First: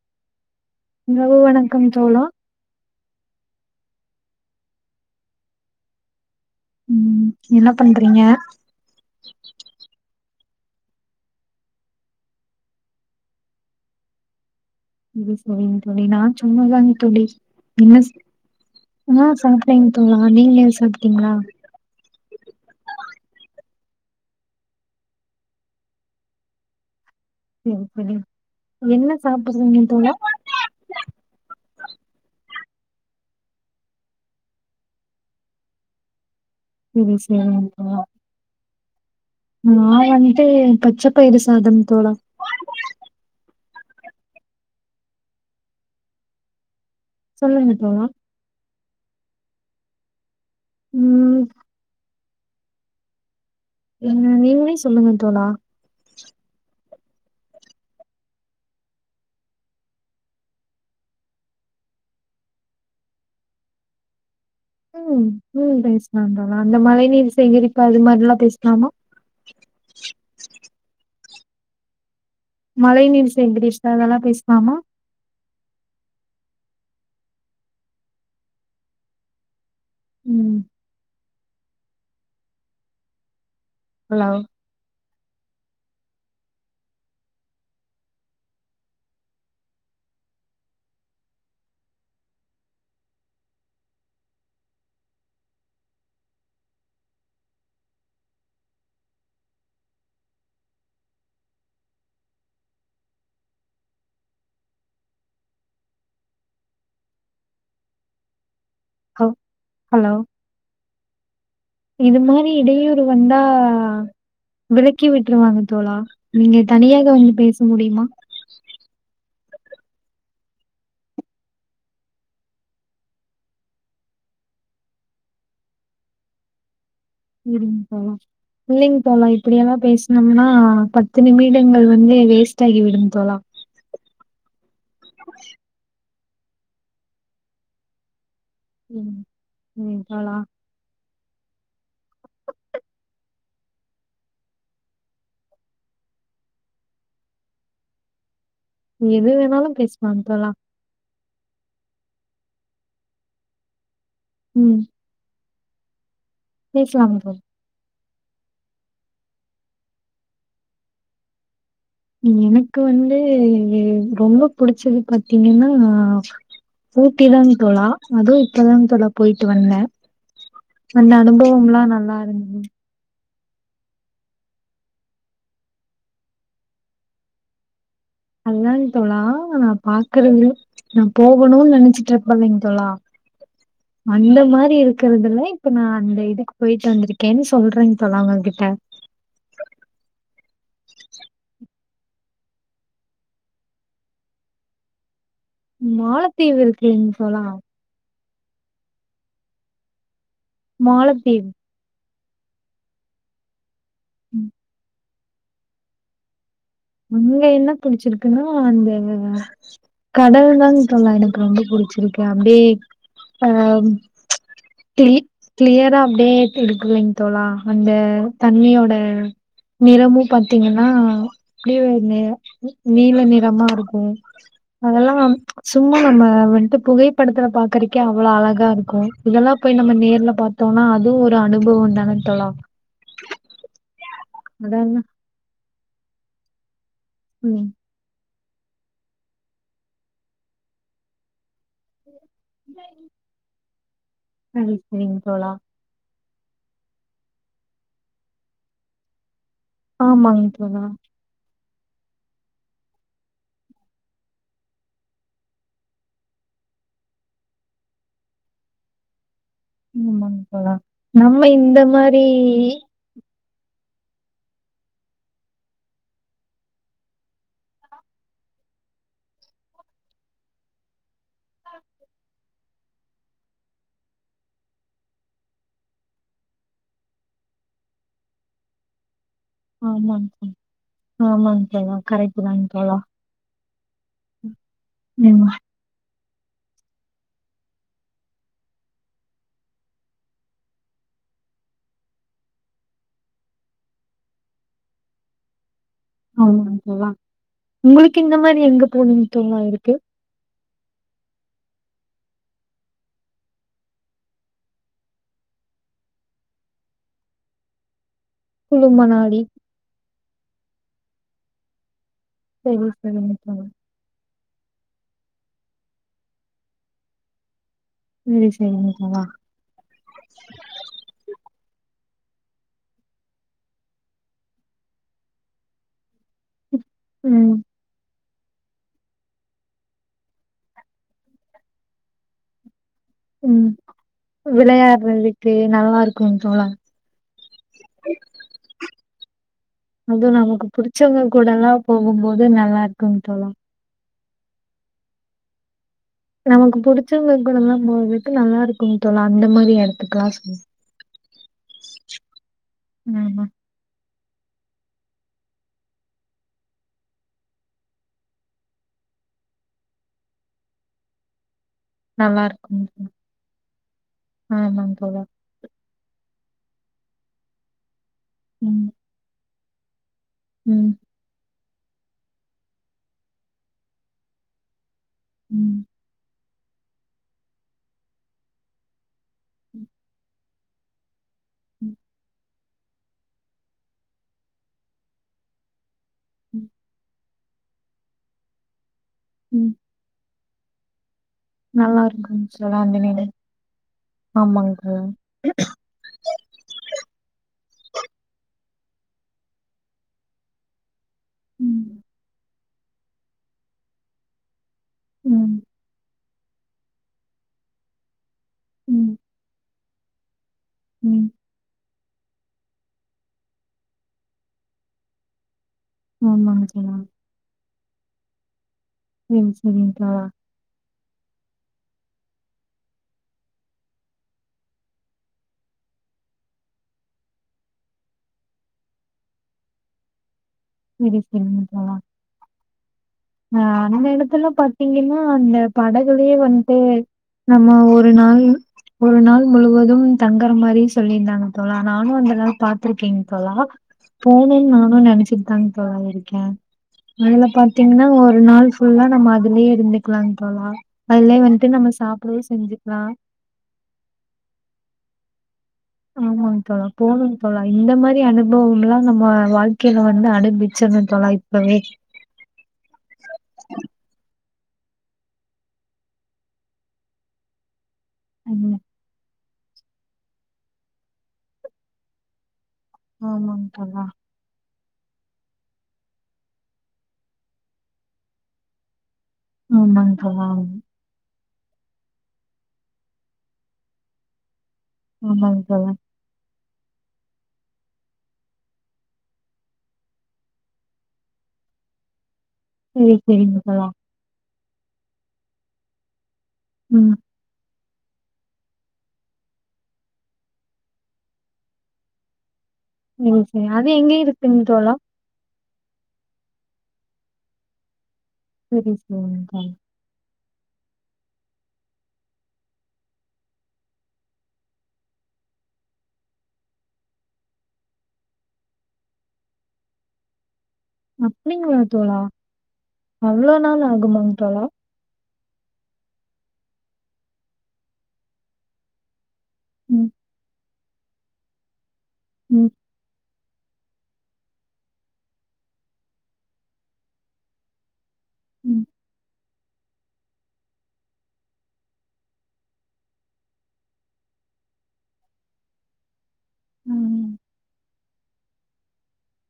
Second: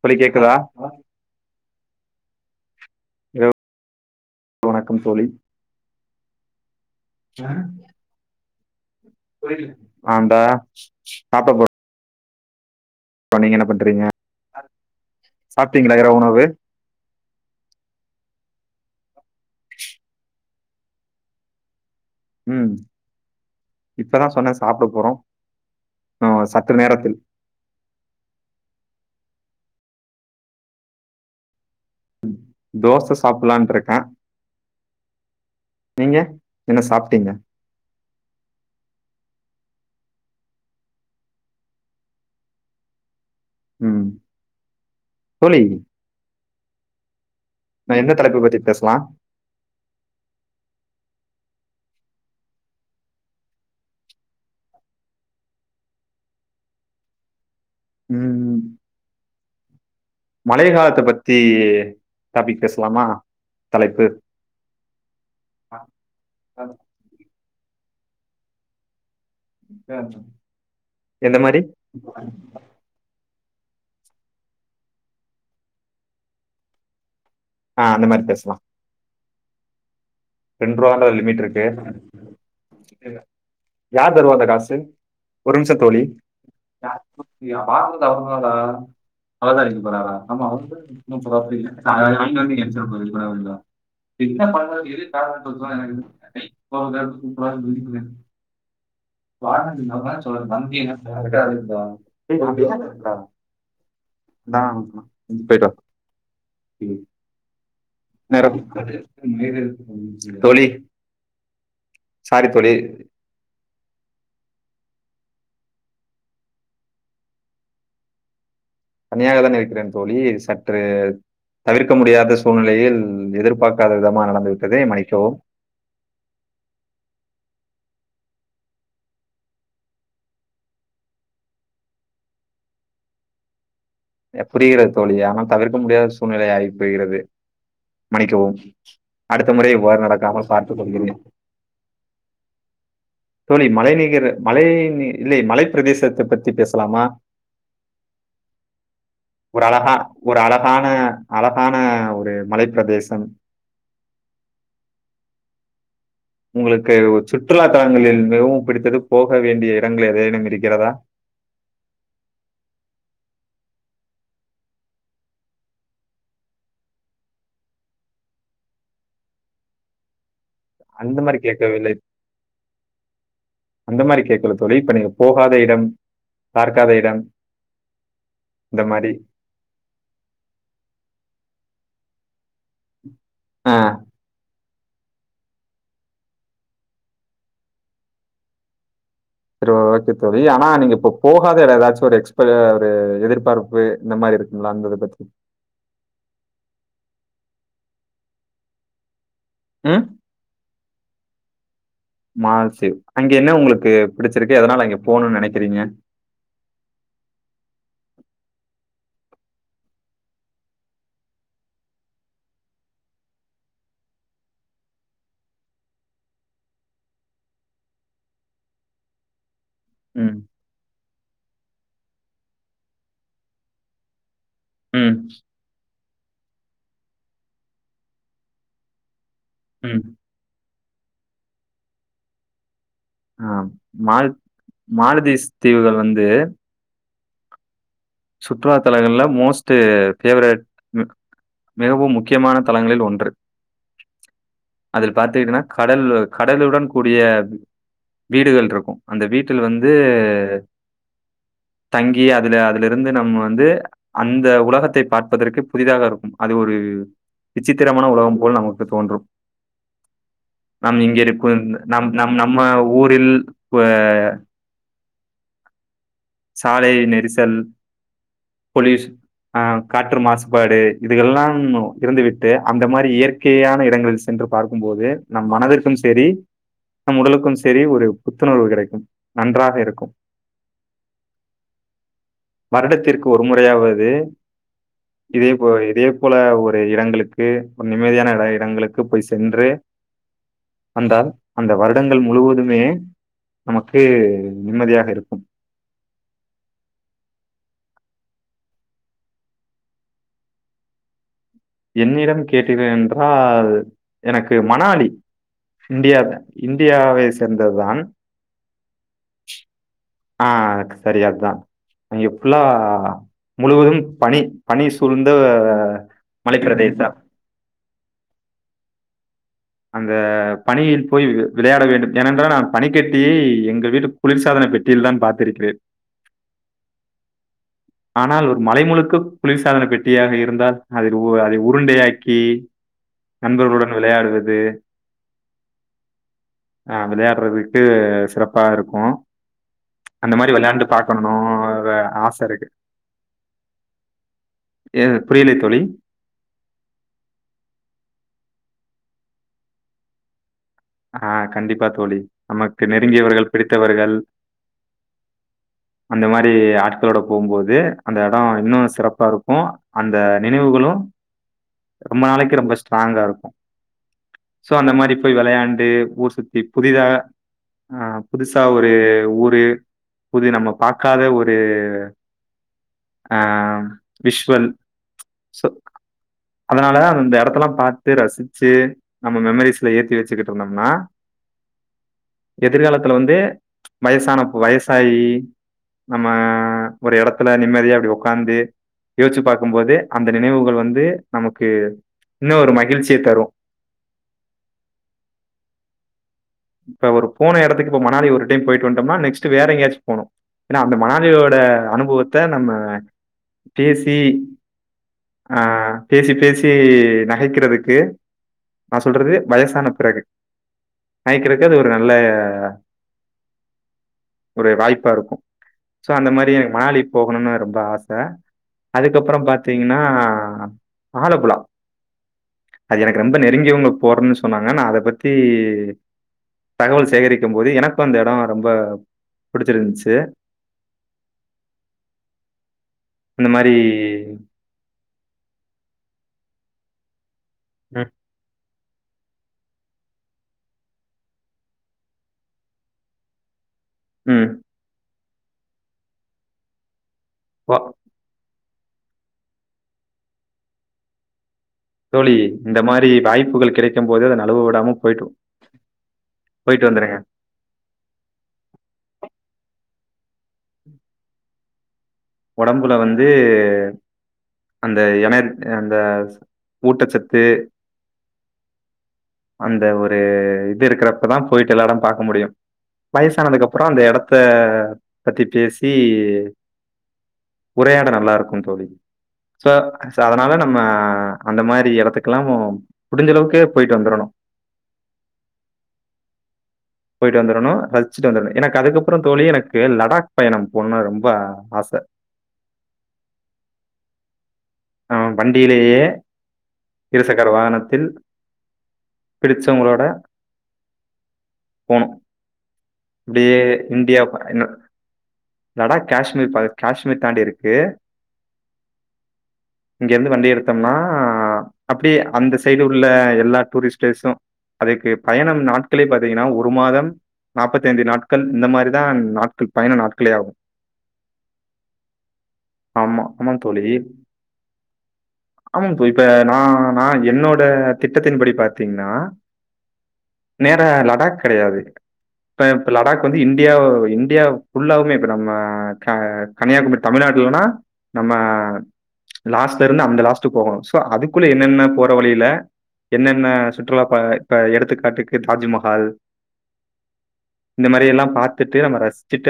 தோழி கேக்குதா கம் தோழா இரவு வணக்கம் தோழி ம் என்ன பண்றீங்க ஆ ந்தா சாப்ட போ ப நீங்க என்ன பண்றீங்க இது சொல்லுங் சாப்ட்டீங்களா தோழி நா இரவு உணவு சும்மாதாங் தோழி என்னஸ் நா சாப்டேங் தோழா நீங்க சாப்ட்டீங்ளா உம் இப்பதா சொன்னே சாப்ட போறோ ஆ சற்று நேரத்தில் சேரி செரி என்ன சாப்புர்றீங்க தோழா தோச சாப்புலான்ட்ருக்கே நீங்க என்ன செரி சாப்ட்டீங்க செரிங் தோழா நா வன்ட்டு பச்ச பயரு சாதம் தோழா உம் தோழி சொல்லுங்க நா தோழா எந்த தலைப்ப பத்தி பேசலா உம் உம் நீங்களே சொல்லுங்க தோழா உம் மழை காலத்த பத்தி டாபிக் பேசலாமா தலைப்பு உம் உம் பேசலாந் தோழா அந்த மழை நீரு சேகரிப்பு அது மாரில்லா பேசலாமா பேசலா எந்த மாரி மழை நீர் சேகரித்த அதெல்லா பேசலாமா ஆ அந்த மாரி பேசலா ம் கே [unintelligible] யார் ஹலோ தருவா அந்த காசு ஒரு நிமிஷம் தோழி [unintelligible] [unintelligible] [unintelligible] ஹான் போய்டுவா நேரம் ஹ ஹலோ தோழி இது சாரி மாரி தோழி இடையூறு வந்தா விரத் ளக்கி விட்ருவாங்க தோழா நீங்க தனியாக வந்து பேச முடியுமா நா அதா நனைக்றேன் தோழி சற்று தவிர்க்க முடியாத சூழ்நிலையில் எதிர்பார்க்காத விதமாக நடந்துவிட்டது மன்னிக்கவும் விடுங்க தோழா இல்லைங்க தோழா இப்டியெல்லா பேசனோம்னா பத்து நிமிடங்கள் வந்து வேஸ்ட் ஆகி விடும் தோழா எப் புரிகிறது தோழி ஆனால் தவிர்க்க முடியாத சு சூழ்நிலை ஆகி போகிறது மன்னிக்கவும் ம். அடுத்த முறை ம் இவ்வாறு தோழா. நடக்காமல் பார்த்து கொள்கிறேன் தோழி மலைநிகர் மலை நீ இல்லை மலைப் பிரதேசத்தை பத்தி பேசலாமா எது ஒரு வேணாலு அழகா பேசலாம் ஒரு தோழா. அழகான அழகான ஒரு மலைப்பிரதேசம் உம் உங்களுக்கு ஒரு தோழா. சுற்றுலாத்தல ங்களில் மிகவும் பிடித்தது போக வேண்டிய இடங்கள் ஏதேனும் இருக்கிறதா எனக்கு வந்து ரொம்ப புடிச்சது பாத்தீங்கன்னா ஊட்டிதா தோழா அதுவு இப்பதா தோழா போய்ட்டு வந்த அந்த மாதிரி அனுபவம்லாம் கேட்கவில்லை நல்லா இருந்த அந்த மாரி கேட்கல தோழி இப்ப நீங்க போகாத இடம் பார்காத இடம் அதான் இந்த மாதிரி தோழா நா பாக்குறது நா போகணும்னு நெனைச் ச்சுட்டு இருப்பல தோழா ஆ அந்த மாரி இருக்கு இருக்கறதுல இப்ப நா அந்த இதுக்கு போய்ட்டு வந்திருக்கேன்னு சொல்றே தோழா உங்க கிட்ட செரி ஓகே தோழி ஆனா நீங்க இப்ப போகாத ஏதாச்சும் ஒரு எக்ஸ்ப ஒரு எதிர்பார்ப்பு இந்த மாதிரி இருக்குங்களா அந்த இது பத்தி மாலத்தீவு இருக்கில்லீங் தோழா ஆஹ் மாலதீவ் மாலத்தீவு அங்க என்ன உங்களுக்கு ம், பிடிச்சிருக்கு எதனால அங்க போணும்னு நெனைக்கிறீங்க அங்க என்ன புடிச்சிருக்குன்னா அந்த கடல் தாங்க தோழா எனக்கு ரொம்ப புடிச்சிருக்கு அப்டியே ஆஹ் க்ளி கிளியரா அப்டியே இருக்குலங்க தோழா அந்த தண்ணியோட நிறமும் ம். பாத்தீங்கன்னா அப்டிய நீல நிறமா இருக்கு ம். அதெல்லாம் சும் நம்ம வந்துட்டு புகைப்படத்துல பாக்குறக்கே அவ்ளோ அழகா இருக்கு இதெல்லாம் போய் ம். நேர்ல பாத் தோழா அதுவு ஒரு அனுபவம் தான தோழா மா அதான மா தீஸ் தீவுகள் வந்து உம் சுற்றுலா தலங்கள்ல மோஸ்ட் ஃபேவெரெட் மிகவும் முக்கிய முக்கியமான தளங்களில் ஒன்று சரி, அதுல சரிங்க தோழா. பாத்துக்கிட்டன்னா கடல்லு கடலுடன் கூடிய வீடுகள் இருக்கு அந்த வீட்டு வீட்டில் வந்து ஆமாங்க தோழா. தங்கி அதுல அது அங்க இருந்து நம்ம வந்து அந்த உலகத்தை பார்ப்பதற்கு புதிதாக இருக்கும் அது ஒரு விசித்திரமான உலகம் போல் நமக்கு தோன்றும் ஆமாங்க தோழா. நம் இங்க நம்ம இருக்கும் இந்த நம் மாரி நம் நம்ம ஊரில் [unintelligible] சாலை நெரிசல் பொலியூஷன் ஆஹ் காற்று மாசுபாடு இதுங்கெல்லாம் இறந்து விட்டு ட்டு அந்த மாதிரி இயற்கையான இடங்களில் சென்று பாக்கும் போது நம் மனதிற்கும் செரி நம் உடலுக்கும் செரி ஒரு புத்துணர்வு கிடைக்கும் நன்றாக இருக்கும் ஆமாங்க தோழா. ஆமாங்க தோழா. கரெக்ட் தாங்க தோழா. வருடத்திற்கு ஒரு முறையாவது ம். இதேபோல இதே அதே போல ஒரு இடங்களுக்கு ஒரு நிம்மதியான இட இடங்களுக்கு போய் சென்று வந்தால் அந்த வருடங்கள் முழுவதுமே நமக்கு நிம்மதியாக இருக்கும் ஆமாங்க தோழா உங்களுக்கு இந்த மாதிரி எங்க போனும்னு தோழா இருக்கு என்னிடம் கேட்டிர்கள் என்றால் எனக்கு மணாலி இந்தியால இந்தியாவை சேர்ந்தது தான் குளுமணாலி ஆஹ் சரி அதான் அங்கே ஃபுல்லா சரி, சரிங்க தோழா. முழுவதும் பனி பனி சூழ்ந்த மலைப்பிரதேசம் உம் சரிங்க தோழா அந்த பனியில் போய் விளையாட வேண்டும் ஏனென்றால் நான் பனிக்கட்டியை எங்கள் வீட்டு குளிர் சாதனப் பெட்டியில தான் பார்த்திருக்கிறேன் உம் ஆனால் ஒரு மலை முழுக்க குளிர் சாதன பெட்டியாக இருந்தால் அதை அதை உருண்டையாக்கி ம். நண்பர்களுடன் விளையாடுறது விளையாடுறதுக்கு நல்லா இருக்குங்க தோழா. ஆஹ் விளையாடுறதுக்கு சிறப்பாருக்கும் அந்த அதுவும் மாதிரி நமக்கு வெள்ளாயாண்டு பாக்கணு அ ஆசருக்கு க்கு தோழா ஏது புரியலை தோழி நமக்கு புடிச்சவங்க கூடலா போகுறதுக்கு நல்லாருக்கு தோழா அந்த மாதிரி எடத்துக்கலா ஆஹ் கண்டிப்பா தோழி நமக்கு ஆமா. நெருங்கியவர்கள் பிடித்தவர்கள் அந்த மாதிரி ஆட்களோட போகும்போது அந்த எடோ இன்னு சிறப்பாருக்கு அந்த நினைவுகளு ரொம்ப நாளைக்கி ரொம்ப நல்லாருக்கும் தோழா. ஸ்ட்ராங்காருக்கு சோ அந்த ஆமாங் மாரி தோழா. போய் வெளையாண் ஊர் சுத்தி புதிதா ஆஹ் புதுசா ம். ஒரு ஊரு புது நம்ம ம். பாக்காத ஊரு அ ஆ விஸ்வல் சோ ம். அதனால அந்த எடத்தல்லா பாத்து ரசிச்சு நம் மெமீரீஸ்ல ஏத்திவச்சட்டு இருந்தோம்னா உம் எதிர்காலத்துல வந்து வயசானப்போ வயசாயி நம்ம உம் அந்த எடத்துல நிம்மதியா அப்டி உக்காந்து யோஸ்ச்சு பாக்கம் போது அந்த நினைவுகள் வந்து நமக்கு நல்லாருக்குன் இன்னும் ஒரு தோழா மகிழ்ச்சிய [unintelligible] தரும். ஆமாங்க தோழா இப்ப ஒரு போன எடத்துக்கு இப்ப மணாடி ஒரு டைம் போயிட்டு வந்டோம்னா நெக்ஸ்ட் வேற எங்கயாச்சு போணு ஏனா அந்த மணாளியோட ம். அனுபவத்த நம்ம அ பேசி ம். ஆஹ் பேசி பேசி நகைக்கிறதுக்கு நா ம். சொல்றது வயசான பிறகு ம். வாங்கிகறக்கு அது ஒரு நல்ல ஒரு வாய்ப்பா இருக்கும் சோ அந்த மாரி ஆமாங்க எனக் தோழா. மாலிக்கு போகணுனு ரொம்ப ஆச ச சரி, அதுக்கப்புறம் சரிங்க பாத்தீங்கன்னா தோழா. ஆலப்புழா அது எனக்கு ரொம்ப நெருங்கியவங்க போறன்னு சொன்னாங்க நா அத பத்தி தகவல் சேகரிக்கும் போது எனக்கு அந்த எடம் ரொம்ப புடிச்சிருந்துச்சு இந்த மாதிரி ஆஹ் அந்த எடத்துல பாத்தீங்கன்ன அந்த படகுளயே வந்துட்டு நம்ம ம் ஒரு நாள் ஒரு நாள் முழுவதும் தங்கற மாதிரி சொல்லியிருந்தாங்க தோழா நானு அந்த நாள் பாத்திருக்கேங் தோழா போனேன் நானு நெனச்சு தாங்க தோழா இருக்கே அதுல ம் பாத்தீங்கன்னா ஒரு நாள் ஃபுல்லா நம்ம அதுலயே இருந்துக்கலாங் தோழா அதுலயே வந்து தோழி இந்த மாதிரி வாய்ப்புகள் கிடைக்கும் போதே அத நழுவ விடாம போய்ட்டு ஆமாங்க தோழா போகணும் தோழா இந்த மாதிரி அனுபவம்லா நம்ம வாழ்க்கையில வந்து அனுபிச்சர்னு தோழா இப்பவே ஒடம்புல வந்து அந்த எணை அந்த ஊட்டச்சத்து ம் அந்த ஒரு இது இருக்கிறப்பதா போயிட்டு எல்லாரும் பாக்க முடியு வயசானதுக்கு ஆமாங்க அப்புற அந்த தோழா எடத்த பத்தி பேசி உரையாட நல்லா இருக்குந் தோழி சோ ஆமாங்க சோ தோழா அதனால நம்ம அந்த மாரி எடத்துக்கெல்லா முடிஞ்ச அளவுக்கு போயிட்டு வந்துரணு ஆமாங்க தோழா போயிட்டு வந்துரணும் ரசிச்சுட்டு வந்துடணு எனக்கு அதுக்கப்புற தோழி எனக்கு லடாக் பயணம் போணுனு ரொம்ப ஆச சரி சரிங்க தோழா ஆஹ் வண்டியிலேயே ம். இருசக்கர வாகன கு பிடிச்சவங்களோட போனும் ம் செரி அது எங்க இருக்குங்க தோழா லடாக் காஷ்மீர் காஷ்மீர் தாண்டி இருக்கு செரி செரிங் தோழா பாத்தம்னா அப்டியே அந்த சைடு உள்ள எல்லா டூரிஸ்டர்சும் அதுக்கு பயணம் நாட்களே பாத்தீங்கன்னா ஒரு மாதம் நாற்பத்தி ஐந்து நாட்கள் இந்த மாரிதா நாட்கள் பயண நாட்களே ஆகும் அப்டிங்களா தோழா ஆமா. அவ்ளோ நாள் ஆகுமா தோழா ஆமா தோழி இப்ப நா நா என்னோட திட்டத்தின் படி பாத்தீங்கன்னா உம் நேரா லடாக் கெடயாது ப ம், லடாக் வந்து இந்தியா இந்தியா புல்லாவுமே இப்ப நம்ம கன்னியாகுமரி தமிழ்நாட்லன்னா நம்ம உம் லாஸ்ட்ல இருந்து அந்த லாஸ்டு போகணு சோ அதுக்குள்ள என்னென்ன போற வழியில என்னென்ன சுற்றுலா ப இப்ப எடுத்துக்காட்டுக்கு தாஜ்மஹால் உம் இந்த மாரி எல்லா பாத்திட்டு நம்ம ரசிச்சிட்டு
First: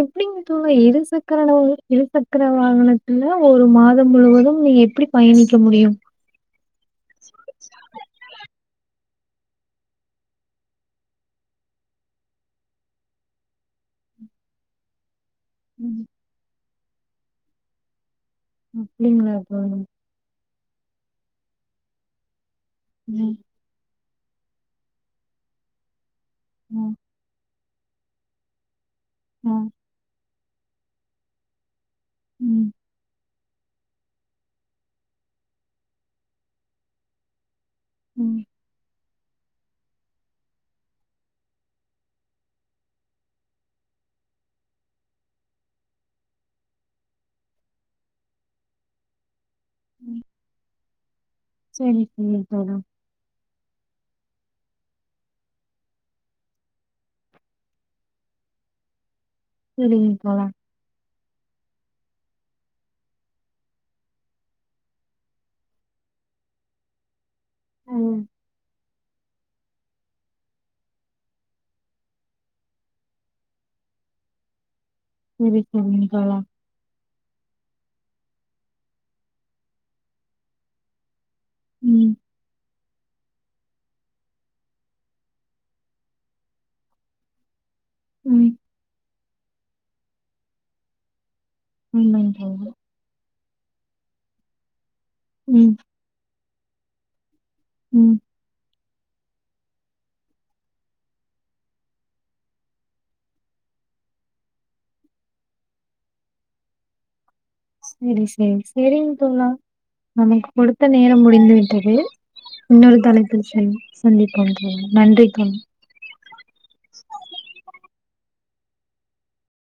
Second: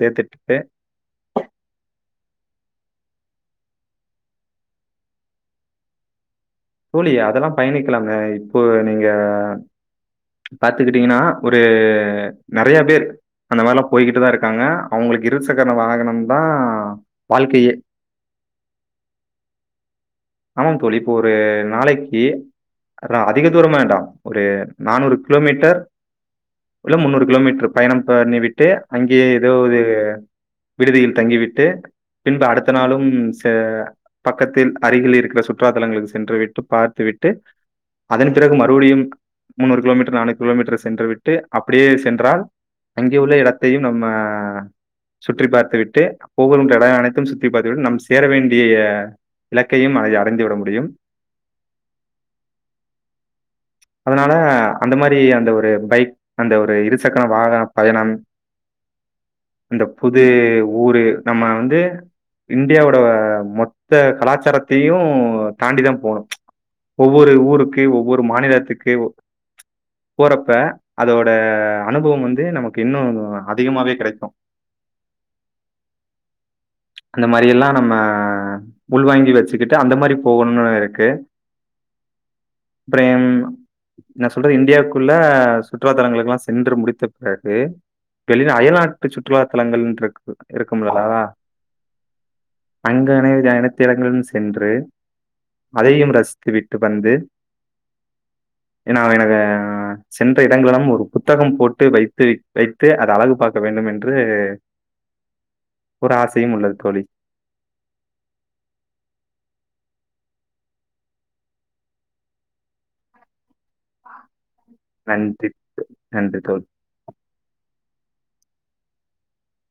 எப்டிங்க தோழா இருசக்கர இருசக்கர வாகனத்துல ஒரு மாதம் முழுவதும் நீ எப்படி பயணிக்க முடியும் தோழி அதெல்லா பயணிக்கலாம்ங்க இப்போ நீங்க பாத்துக்கீட்டீங்கன்னா ஒரு நெறைய பேர் அந்த மாரிலாம் போய்கிட்டு தா இருக்காங்க அவங்களுக்கு இருசக்கர ம். வாகனம் தா வாழ்க்கையே அப்டிங்களா தோழா ஆமாம் தோழி இப்போ ஒரு நாளைக்கு ம், அதிக தூரம் வேண்டாம் ஒரு நானூறு கிலோமீட்டர் ம், இல்ல முன்னூறு கிலோமீட்டர் பயணம் பண்ணி விட்டு அங்கயே ஆ. ஏதாவது விடுதியில் தங்கிவிட்டு பின்பு ம், அடுத்த நாளும் ஹ பக்கத்தில் அருகில் இருக்கிற சுற்றுா தலங்களுக்கு சென்று விட்டு பார்த்து விட்டு அதன் ம். பிறகு மறுபடியும் முன்னூறு கிலோமீட்டர் நானூறு கிலோமீட்டர் சென்று விட்டு அப்படியே சென்றால் அங்கே உள்ள இடத்தையும் நம்ம சுற்றி பார்த்து விட்டு போகின்ற இடம் அனைத்தும் சுற்றி பார்த்து விட்டு நம் சேர வேண்டிய இலக்கையும் அதை அடைந்துவிட முடியும் சரி, சரி தோழா. அதனால அந்த மாதிரி அந்த ஒரு பைக் அந்த ஒரு இருசக்கன வாகன பயணம் அந்த சரிங்க புது தோழா. ஊரு நம்ம வந்து இந்தியாவோட மொத்த கலாச்சாரத்தையு தாண்டி தா போணு ச்ச் ஒவ்வொரு ஊர் இருக்கு ஆ. ஒவ்வொரு மாநிலத் [unintelligible] போறப்ப அதோட அனுபவம் வந்து நமக்கு இன்னு அதிகமாவே கெடைக்கு சரி, சரிங்க தோழா. அந்த மாரி எல்லா நம்ம அ உள்வாங்கி வச்சுக்கிட்டு அந்த மாரி போகணுனு இருக்கு ம், பிரேம் நா சொல்றே இந்தியாவுக்குள்ளே சுற்றுா தலங்களுக்ல்லா சென்று முடித்த பிறகு வெளி ம். நா அயல் நாட் ட்டு சுற்றுலா தலங்கள்ன்னுடுருக்கு இருக்கு ஆமாங்க தோழா. [unintelligible] அங்கேனே [unintelligible] எனக் திலங்கடன் சென்று ம், அதையும் ரசித்து விட்டு வந்து உம் நா எனக்கு சென்ற இடங்களெல்லாம் ஒரு புத்தகம் போட்டு வைத்து வைத்து அத அழகு பார்க்க வேண்டும் என்று ஒரு ஆசையும் உள்ளது தோழி செரி செரி செரிங் தோழா நமக்கு கொடுத்த நேரம் முடிந்து விட்டது இன்னொரு தளத்தில் சந் சந்திப்போதோழா நன்றி தோழா நன்றி தோழி